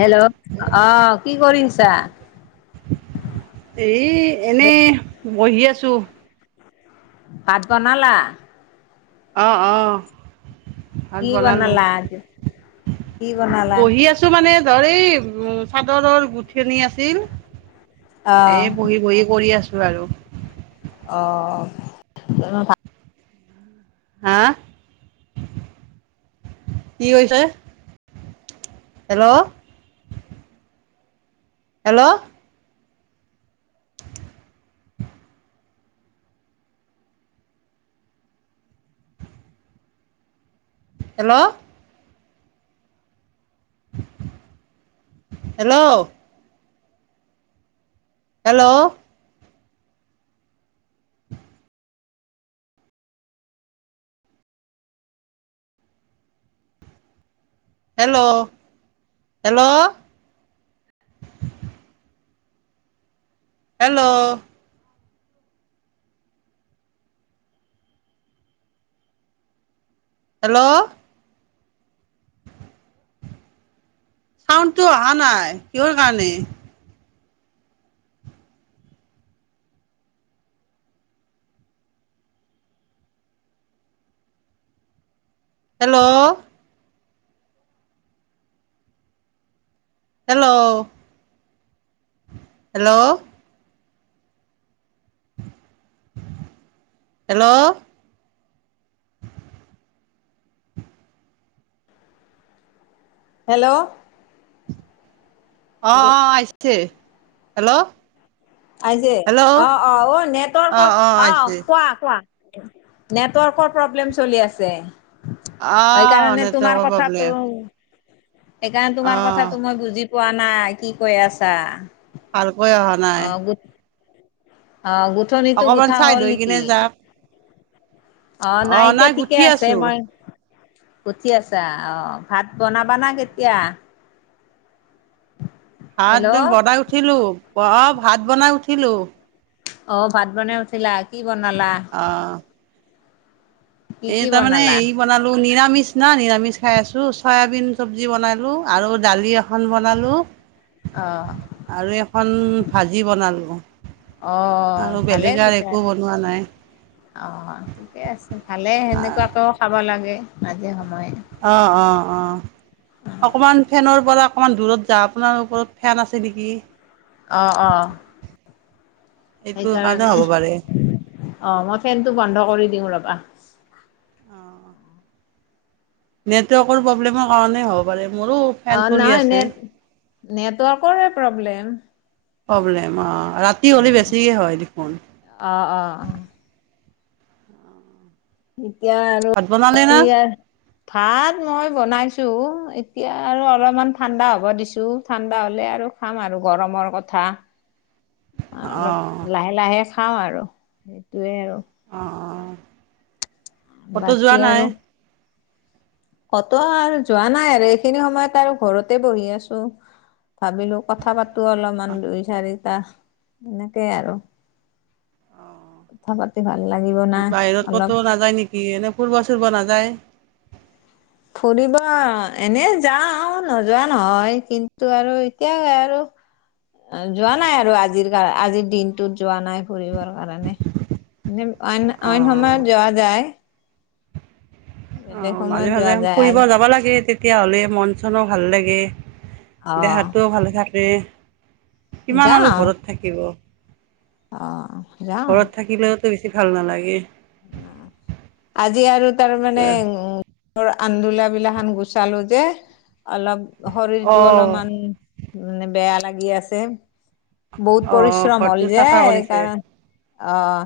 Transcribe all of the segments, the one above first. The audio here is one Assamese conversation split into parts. হেল্ল' আহ কি কৰিছা। এ এনেই বহি আছো। ভাত বনালা। আহ আহ। ভাত কি বনালো বনালা? কি বনালা? বহি আছো মানে। ধৰে এই উ চাদৰৰ গোঠনি আছিল। এ অ' বহি বহি কৰি আছো আৰু। অঁ। হা, কি হৈছে। Hello! Hello! Hello. Hello. Hello. Hello hello. Hello! Hello! চাউণ্ডটো অহা নাই কিহৰ কাৰণে। Hello! Hello hello! Hello! Hello. অ এ অ আহিছে হেল্ল'। আইছে হেল্ল' অ অ অ অঁ নেটৱৰ্কৰ অঁ অ আহিছে কোৱা কোৱা। নেটৱৰ্কৰ প্ৰব্লেম চলি আছে। সেই আহ কাৰণে তোমাৰ নেটৱৰ্কৰ কথাটো প্ৰব্লেম সেইকাৰণে তোমাৰ আহ কথাটো মই বুজি পোৱা নাই কি কৈ আছা। ভালকৈ অহা নাই। অ' গোট অ গুঠনিতো অকমান গোঠা চাইড হ'ল হৈ নেকি? কিনে যাক অ নাই এতিয়া ঠিকে আছে। মই উঠি আছা অ ভাত বনাবানা কেতিয়া? ভাত হেল্ল' বন বনাই উঠিলো, অ ভাত বনাই উঠিলো। অ ভাত বনাই উঠিলা, কি বনালা? অ কি কি এই তাৰমানে বনালা এই বনালো। নিৰামিষ না নিৰামিষ খাই আছো। চয়াবিন চব্জি বনালো আৰু দালি এখন বনালো। অ আৰু এখন ভাজি বনালো। অ আৰু বেলেগ ভালেই আৰু তেতিয়া একো বনোৱা নাই আৰু অ ঠিকে আছে, ভালে সেনেকুৱাকেও খাব লাগে মাজে সময়ে। অহ অহ অহ। অকমান ফেনৰ পৰা অকমান দূৰত যা আপোনাৰ ওপৰত ফেন আছে নেকি? আহ অ সেইটো কাৰণে সেইকাৰণে হ'ব পাৰে অ মই ফেনটো বন্ধ কৰি দিওঁ ৰবা। নেটৱৰ্কৰ প্ৰব্লেমৰ কাৰণে হ'ব পাৰে মোৰো ফেন চলি আছে। নেটৱৰ্কৰ প্ৰব্লেম। প্ৰব্লেম আহ ৰাতি হ'লে উম বেছিকে হয় দেখোন। অ অ অ এতিয়া আৰু ভাত বনালে ৰাতি না আৰ ভাত মই- বনাইছো এতিয়া আৰু অলপমান ঠাণ্ডা হ'ব দিছো। ঠাণ্ডা হলে আৰু খাম আৰু গৰম ৰ কথা অলপ অ' লাহে লাহে খাওঁ আৰু সেইটোয়ে আৰু। অঁ বাকি আৰু, ক-ত আৰু যোৱা নাই আৰু এইখিনি সময়ত আৰু ঘৰতে বহি আছো। ভাবিলো কথা পাতো অলপমান দুই চাৰিটা এনেকেই আৰু। কথা পাতি ভাল লাগিব না অঁ বাহিৰত অলপ ক'তো নাযায় নেকি? কি এনে ফুৰ-ব চুৰ-ব নাযায়? ফুৰিব এনেই যাওঁ, নোযোৱা নহয়, কিন্তু আৰু এতিয়া আৰু। যোৱা নাই আৰু আজিৰ কাৰ আজিৰ দিনটোত যোৱা নাই। ফুৰিবৰ কাৰণে অইন অইন অ' সময়ত যোৱা যায়। অ, বেলেগ সময়ত মাজে-মাজে যোৱা যায় আ ফুৰিব যাবা লাগে। তেতিয়া তেতিয়াহ'লে মন চনো ভাল লাগে, অ', দেহাটোও ভালে থাকে। কিমান আৰু যাওঁ ঘৰত থাকিব। অ ঘৰত থাকিলেওতো বেছি ভাল নালাগে। উ আজি আৰু তাৰ মানে উ অ আন্দোলা বিলাখান গুচালো যে, অলপ শৰীৰটো অ' অলপমান মানে বেয়া লাগি আছে। বহুত অ' পৰিশ্ৰম হল ঘৰটো যে চাফা কৰিছে এইকাৰণ, অহ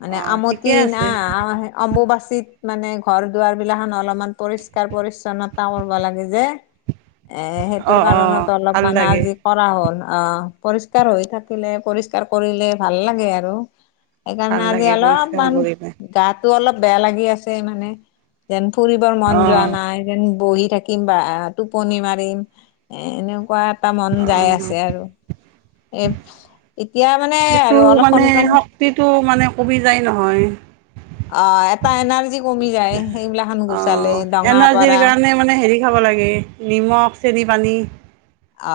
মানে অ' আমদ ঠিকে কিনা আছে আ অম্বুবাচীত মানে ঘৰ দুৱাৰ বিলাক অলপমান পৰিষ্কাৰ পৰি্ছন্নতা কৰিব লাগে যে। এ অ সেইটোৰ অ কাৰণত অলপ ভাল মান লাগে আজি কৰা হ'ল। অ পৰিষ্কাৰ হৈ থাকিলে পৰিষ্কাৰ কৰিলে ভাল লাগে আৰু। সেইকাৰণে আজি অলপ। কৰিমহে তাতো অলপ বেয়া লাগি আছে মানে, যেন ফুৰিবৰ মন অ যোৱা নাই, যেন বহি থাকিম বা টোপনি মাৰিম, এ এনেকুৱা এটা মন যাই আছে আৰু। এ এতিয়া মানে এইটো আৰু অলপ মানে সোনকালে শক্তিটো মানে কবি যায় নহয়। অ' এটা এনাৰ্জি কমি যায়। সেইবিলা খান অ গুচালে দঙা এনাৰ্জিৰ পাৰা কাৰণে মানে হেৰি খাব লাগে নিমখ, চেনি পানী।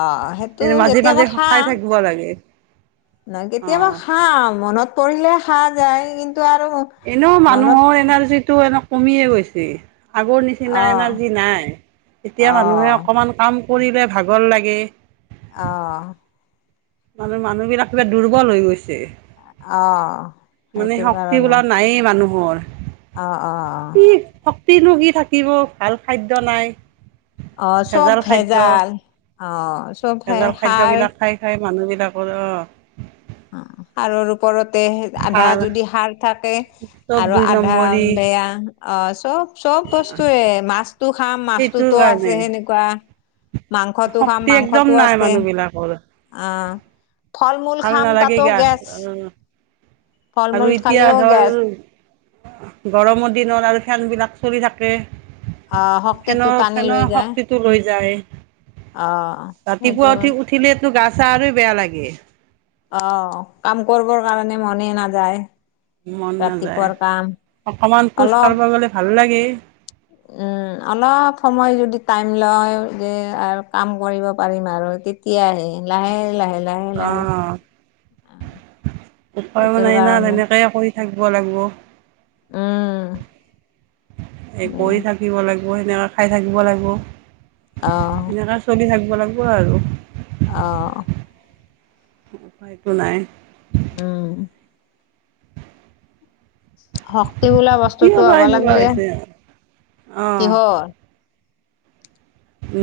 অ সেইটো মাজে মাজে সে খাই থাকিব লাগে। নহয় অ কেতিয়াবা খাম মনত পৰিলে খা যায়। কিন্ এনেও মানুহৰ এনাৰ্জি টো এনেক কমিয়ে গৈছে, আগৰ নিচিনা আহ এনাৰ্জি নাই। এতিয়া মানুহে আহ অকণমান কাম- কৰিলে ভাগৰ লাগে। আহ আমি মানুহ বিলাক কিবা দুৰ্বল হৈ গৈছে। আহ মানে সেইটোৰ শক্তি কাৰণে বোলা নাইে মানুহৰ। অ অ কি শক্তিনো কি থাকিব ভাল খাদ্য নাই। অ অ চব ভেজাল খাদ্য, ভেজাল অ চব ভেজাল খাদ্য সাৰ বিলাক খাই খাই মানুহ বিলাকৰ অ'। সাৰৰ ওপৰত। তে আধা সাৰ যদি সাৰ থাকে চব আৰু দুই আধা নম্বৰী বেয়া অ চব চব বস্তুয়ে মাছটো খাম সেইটোৰ মাছটোতো কাৰণে আছে সেনেকুৱা। মাংসটো খাম শক্তি একদম মাংসটো নাই আছে মানুহ বিলাকৰ অ ফল মূল ভাল খাম তাতো নালাগে। লাগে গা অ। গেছ [unintelligible] ফল আৰু মূল এতিয়া খালেও গল গেছ গৰমৰ দিনত আৰু ফেন বিলাক চলি থাকে। অ শক্তিটো ফেনৰ - টানি লৈ ফেনৰ যায় শক্তিটো লৈ যায়। অ সেইটো ৰাতিপুৱা উঠি - উঠিলেতো গা চা আৰুই বেয়া লাগে। অ কাম কৰিবৰ কাৰণে মনে নাযায়। মন নাযায়, ৰাতিপুৱাৰ কাম অকমান খোজ অলপ কাঢ়বা গ'লে ভাল লাগে। উম। অলপ সময় যদি টাইম লয় যে আৰু কাম কৰিব পাৰিম আৰু তেতিয়াহে। লাহে লাহে লাহে লাহে অ' উপায়ও সেইটোৰ নাই না কাৰণে তেনেকে কৰি থাকব লাগব। উম। এই কৰি উম, থাকিব লাগিব সেনেকা খাই থাকিব লাগিব, আহ সেনেকা চলি থাকিব। বনাব নোৱাৰো অহ। উপাইতো নাই। উম শক্তি বোলা কিয় বস্তুটো বা হ'বা এনেকুৱা লাগিলি, হৈছে অঁ কিহৰ?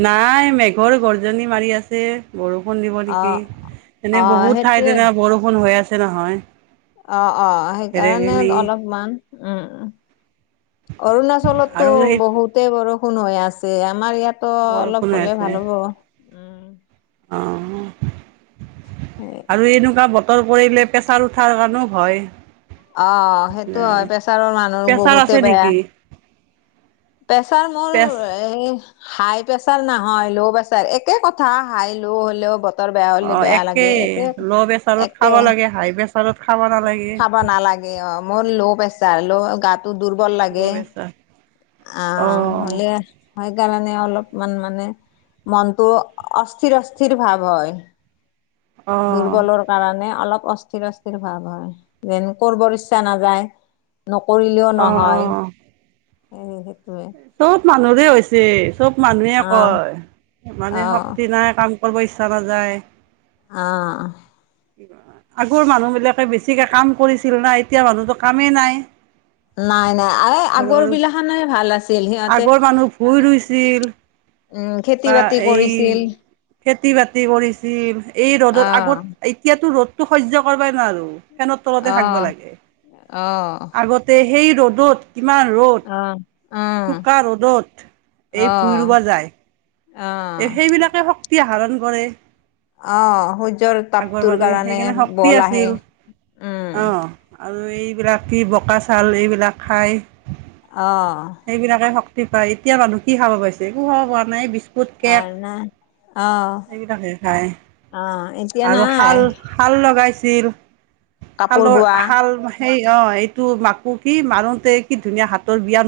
নাই মেঘৰ গৰ্জনী মাৰি আছে। বৰ ষুণ দিব অ নেকি। অ এনেই বহুত সেইটোৱে ঠাইত এনে বৰষুণ হৈ আছে নহয়। অ' অ' সেইকাৰণে ধেৰেকনি অলপমান, উম। অৰুণাচলতো আৰু সেই বহুতে বৰষু ষুন হৈ আছে, আমাৰ ইয়াতো বৰষুণ অলপ হলে ভাল হ'ব। উম। অ এ আৰু এনেকুৱা বত ত কৰিলে প্ৰেছাৰ উঠাৰ কাৰণেও ভয় অ' সেইটো হয় প্ৰেছাৰৰ মানুৰ প্ৰেছাৰ আছে বহুতে বেয়া। নেকি পেছাৰ মোৰ প্ৰেছ এ হাই প্ৰেচাৰ নাহয় ল' প্ৰেছাৰ একে কথা হাই ল' হলেও ব তাৰ বেয়া অ হ'লে, বেয়া লাগে। একেই ল' প্ৰেছাৰত একে-একে খাব লাগে হাই প্ৰেছাৰত খাব নালাগে খাব নালাগে অ', মোৰ ল' প্ৰেচাৰ ল' গাত টো দুৰ্বল লাগে, ল' প্ৰেছাৰ অ আহ হলে সেইকাৰণে অলপ মান মানে মনটো অস্থিৰ অস্থিৰ ভাৱ হয়। অ দুৰ্বলৰ কাৰণে অলপ অস্থিৰ অস্থিৰ। অ, যেন কৰিবৰ ইচ্ছা নাযায়, নকৰিলেও অ অ নহয়। [unintelligible] চব মানুহৰে হৈছে চব মানুহে আহ কয়, মানে আহ শক্তি নাই কাম কৰব ইচ্ছা নাযায়। আহ। আগৰ মানুহ বিলাকে বেছিকে কাম কৰিছিল না, এতিয়া মানুহতো কামে নাই। নাই নাই এই আগৰ ঘৰৰ বিলাখানে ভাল আছিল সিহঁতে আগৰ মানুহ ভুই ৰুইছিল উম, খেতি বা বাতি এই কৰিছিল। খেতি বাতি কৰিছিল, এই ৰ'দত আহ আগত এতিয়াতো ৰ'দতো সহ্য কৰবাই নোৱাৰোঁ। ফেনৰ তলতে থাকবা আহ লাগে। আহ আগতে সেই ৰ'দত কিমান ৰ'দ আহ উম চোকা ৰ'দত এই ভুই আহ ৰুবা যায়। আহ এ সেইবিলাকে শক্তি আহৰণ কৰে। অহ সূৰ্যৰ আগৰ তাপটোৰ মানুহে কাৰণে সেইকাৰণে শক্তি বল আহে আছিল উম। অঁ আৰু এইবিলাক কি বোকা চাউল এইবিলাক খায়। অহ। যি পাই, এতিয়া মানুহ কি খাব পাইছে, একো খাব পোৱা নাই! বিছ [unintelligible] সেইবিলাকে খাই আহ এতিয়া আৰু নাই শাল - শাল লগাইছ ছিল, কাপোৰ শালৰ বোৱা শাল সেই অ' এইটো মাকো কি মাৰোতে কি ধুনীয়া হাতৰ ব্যায়াম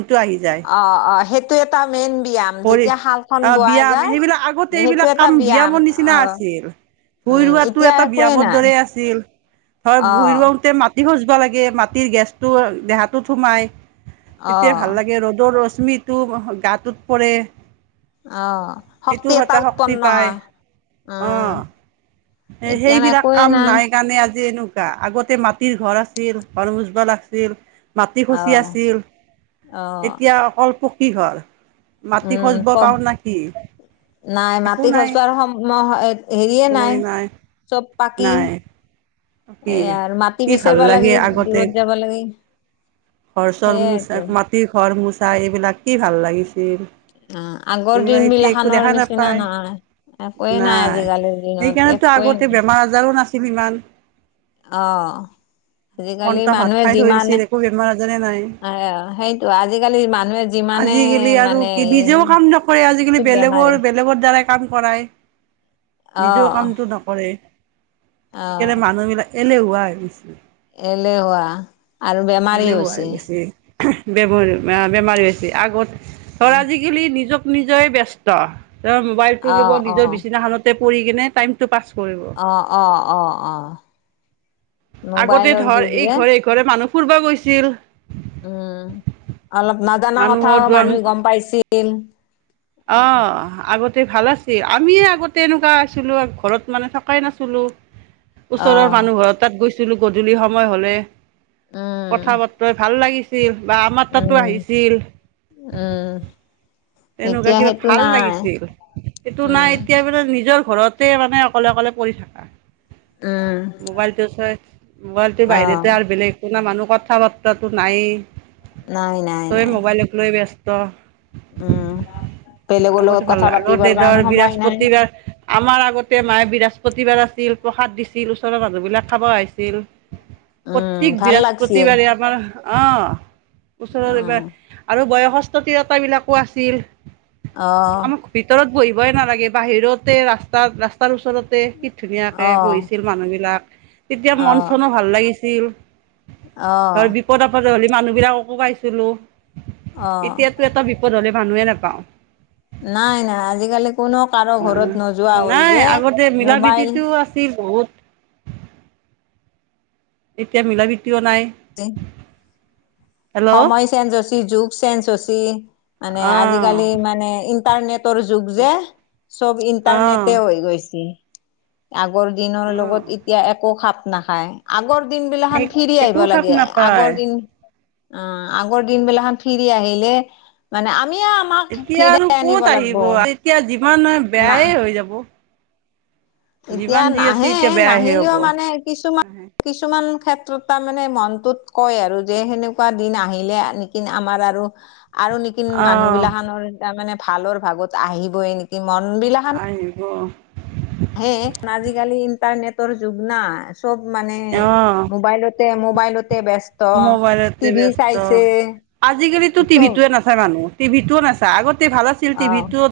অ অ সেইটো এটা মেইন ব্যায়াম কৰি যেতিয়া শালখন অ বোৱা ব্যায়াম যায় সেইবিলাক আগতে সেইটো এইবিলাক এটা কাম ব্যায়াম বিয়ামৰ নিচিনা অ আছিল। ভুই উম, ৰোৱাটো এতিয়া এটা একোৱেই ব্যায়ামৰ নাই। দৰে আছিল ভুই অ', ৰোওতে মাটি খজ লাগে মাটিৰ গেছতো দেহাটোত সোমাই তেতিয়া ভাল অ', লাগে ৰ'দৰ ৰদ স্মিটো গাটোত পৰে অ', সেটো শক্তি এটা সদায় শক্তি উৎপন্ন পায় হয়। উম, অহ। এ এতিয়া সেইবিলাক একোৱেই কাম নাই কাৰণে আজি এনো আগতে মাটিৰ ঘৰ আছিল ঘৰ মুচবা লাগিছিল মাটি খচি অ', আছিল অ', এতিয়া অকল পকী ঘৰ। মাটি উম, খজব প পাও না কি? নাই একো মাটি নাই খচবাৰ সময় হেৰিয়ে নাই চব পাকি। নাই কি এ মাটি কি ভাল বিচাৰ্বা লাগে লাগ্লি আগতে দূৰত যাবা লাগিল। ঘৰ চৰ মুচা, মাটিৰ ঘৰ মুচা এইবিলাক কি ভাল লাগিছিল। অ আগৰ এইবিলাক দিন এতিয়া একো বিলাখানৰ দেখা নিচিনা নাপায় নাই। একোৱেই নাই আজিকালিৰ দিনত সেইকাৰণেতো একোৱেই আগতে বেমাৰ আজাৰো নাছিল ইমান। অহ। আজিকালি পন্তা ভাত মানুহে খাই থৈ যিমানে দিছিল একো বেমাৰ আজাৰে নাই এ সেইটো আজিকালি মানুহে যিমান আজিকালি আৰু কি নিজেও কাম নকৰে আজিকালি চব বেমাৰী বেলেগৰ বেলেগৰ দ্বাৰা কাম কৰায় অ নিজেও কামটো নকৰে অ সেইকাৰণে মানুহবিলাক এলেহুৱা হৈ গৈছে। এলেহুৱা আৰু বেমাৰী হৈছি। বেমাৰ বেমাৰী হৈছি আগত ধৰ আজিকালি নিজক নিজয়ে ব্যস্ত। মোবাইল টো অ লব অ নিজৰ বিছনাখনতে পৰি কিনে টাইম টো পাছ কৰিব অহ অহ অহ অহ। আগতে ধৰ এইঘৰে এইঘৰে মানুহ ফুৰিব গৈছিল। উম অলপ নাজানা মানুহৰ কথাও দুৱাৰ মুখ মানুহে গম পাইছিল। অ আগতে ভাল আছ গ'ল আমি এ আগতে এনেকুৱা আছিলো ঘৰত মানে থকাই নাছিলো। অ ওচৰৰ মানুহ ঘৰৰ তাত গৈছিলো গধূলি সময় হলে উম কথা বতৰাই ভাল লাগিছিল। বা আমাৰ তাতো উম আহিছিল। উম তেনেকুৱা এতিয়া কিবা সেইটো ভাল নাই লাগিছিল হেইটো উম নাই এতিয়া মানে নিজৰ ঘৰতে মানে অকলে অকলে পৰি থাকা। উম মোবাইলটো চাই মোবাইলটোৰ অ বাহিৰতো আৰু বেলেগ না মানুহ কথা বাতৰাটো নায়েই নাই নাই চবেই নাই মোবাইলক লৈ ব্যস্ত উম। বেলেগৰ আগতে লগত ভাল কথা আগতে পাতিবৰ ধৰ কাৰণে সময় নাই বৃহস্পতিবাৰ আমাৰ আগতে মায়ে বৃহস্পতিবাৰ আছে ছিল প্ৰসাদ দিছিল ওচৰৰ মানুহ বিলাক খাব আহিছিল। প্ৰত্যেক উম ভাল লাগছিল বিৰাস্পতিবাৰে আমাৰ অহ ওচৰৰ উম আৰু বয়সস্থ তিৰতাবিলাকো আছিল। অ আমাক ভিতৰত বহিবই নালাগে বাহিৰতে ৰাস্তাত ৰাস্তাৰ ওচৰতে ধুনীয়াকে অ বহিছিল মানুহবিলাক। তেতিয়া অ মন চনো ভাল লাগিছিল অ ধৰ বিপদ আপদে হ'লি মানুহ বিলাককো পাইছিলো অ এতিয়াতো এটা বিপদ হ'লে মানুহে নেপাওঁ। নাই নাই আজিকালি কোনো কাৰো অ ঘৰত নোযোৱা হ'ল নাই যে আগতে মিলা মোবাইল প্ৰিতিটো আছিল বহুত। এতিয়া মিলা প্ৰীতিও নাই। হেল্ল' সময় চেঞ্জ হৈছি যুগ চেঞ্জ হৈছি মানে অঁ আজিকালি মানে ইণ্টাৰনেটৰ যুগ যে চব অঁ ইণ্টাৰনেটে হৈ গৈছি। আগৰ দিনৰ অঁ লগত এতিয়া একো খাপ নাখায় আগৰ দিন বিলা খান এক ফিৰি আহিব একো খাপ লাগে নাপায় আগৰ দিন অ আগৰ দিনবিলাখন ফিৰি আহিলে মানে আমিয়ে আমাক এতিয়া আৰু ফিৰাই আনিব কত লাগিব আহিব এতিয়া যিমান না বেয়ায়ে হৈ যাব। এতিয়া যিমান যি আছে নাহে এতিয়া বেয়াহে হ'ব নাহিলেও মানে কিছুমান নাহে কিছুমান ক্ষেত্ৰ ত তাৰ মানে মনটোত কয় আৰু যে সেনেকুৱা দিন আহিলে নেক আমাৰ আৰু আৰু নেকিন মানুহ অহ বিলাখনৰ তাৰ মানে ভালৰ ভাগত আহিবই নেকি। আহিব। হে আজিকালি ইণ্টাৰনেটৰ যুগ ন চব মানে অহ মোবাইলতে মোবাইলতে ব্যস্ত মোবাইলতে টিভি ব্যস্ত চাইছে। আজিকালিতো চব টিভিতো নাচাই মানুহ টিভিটোও নাচাই আগতে ভাল আছিল অ টিভিটোত।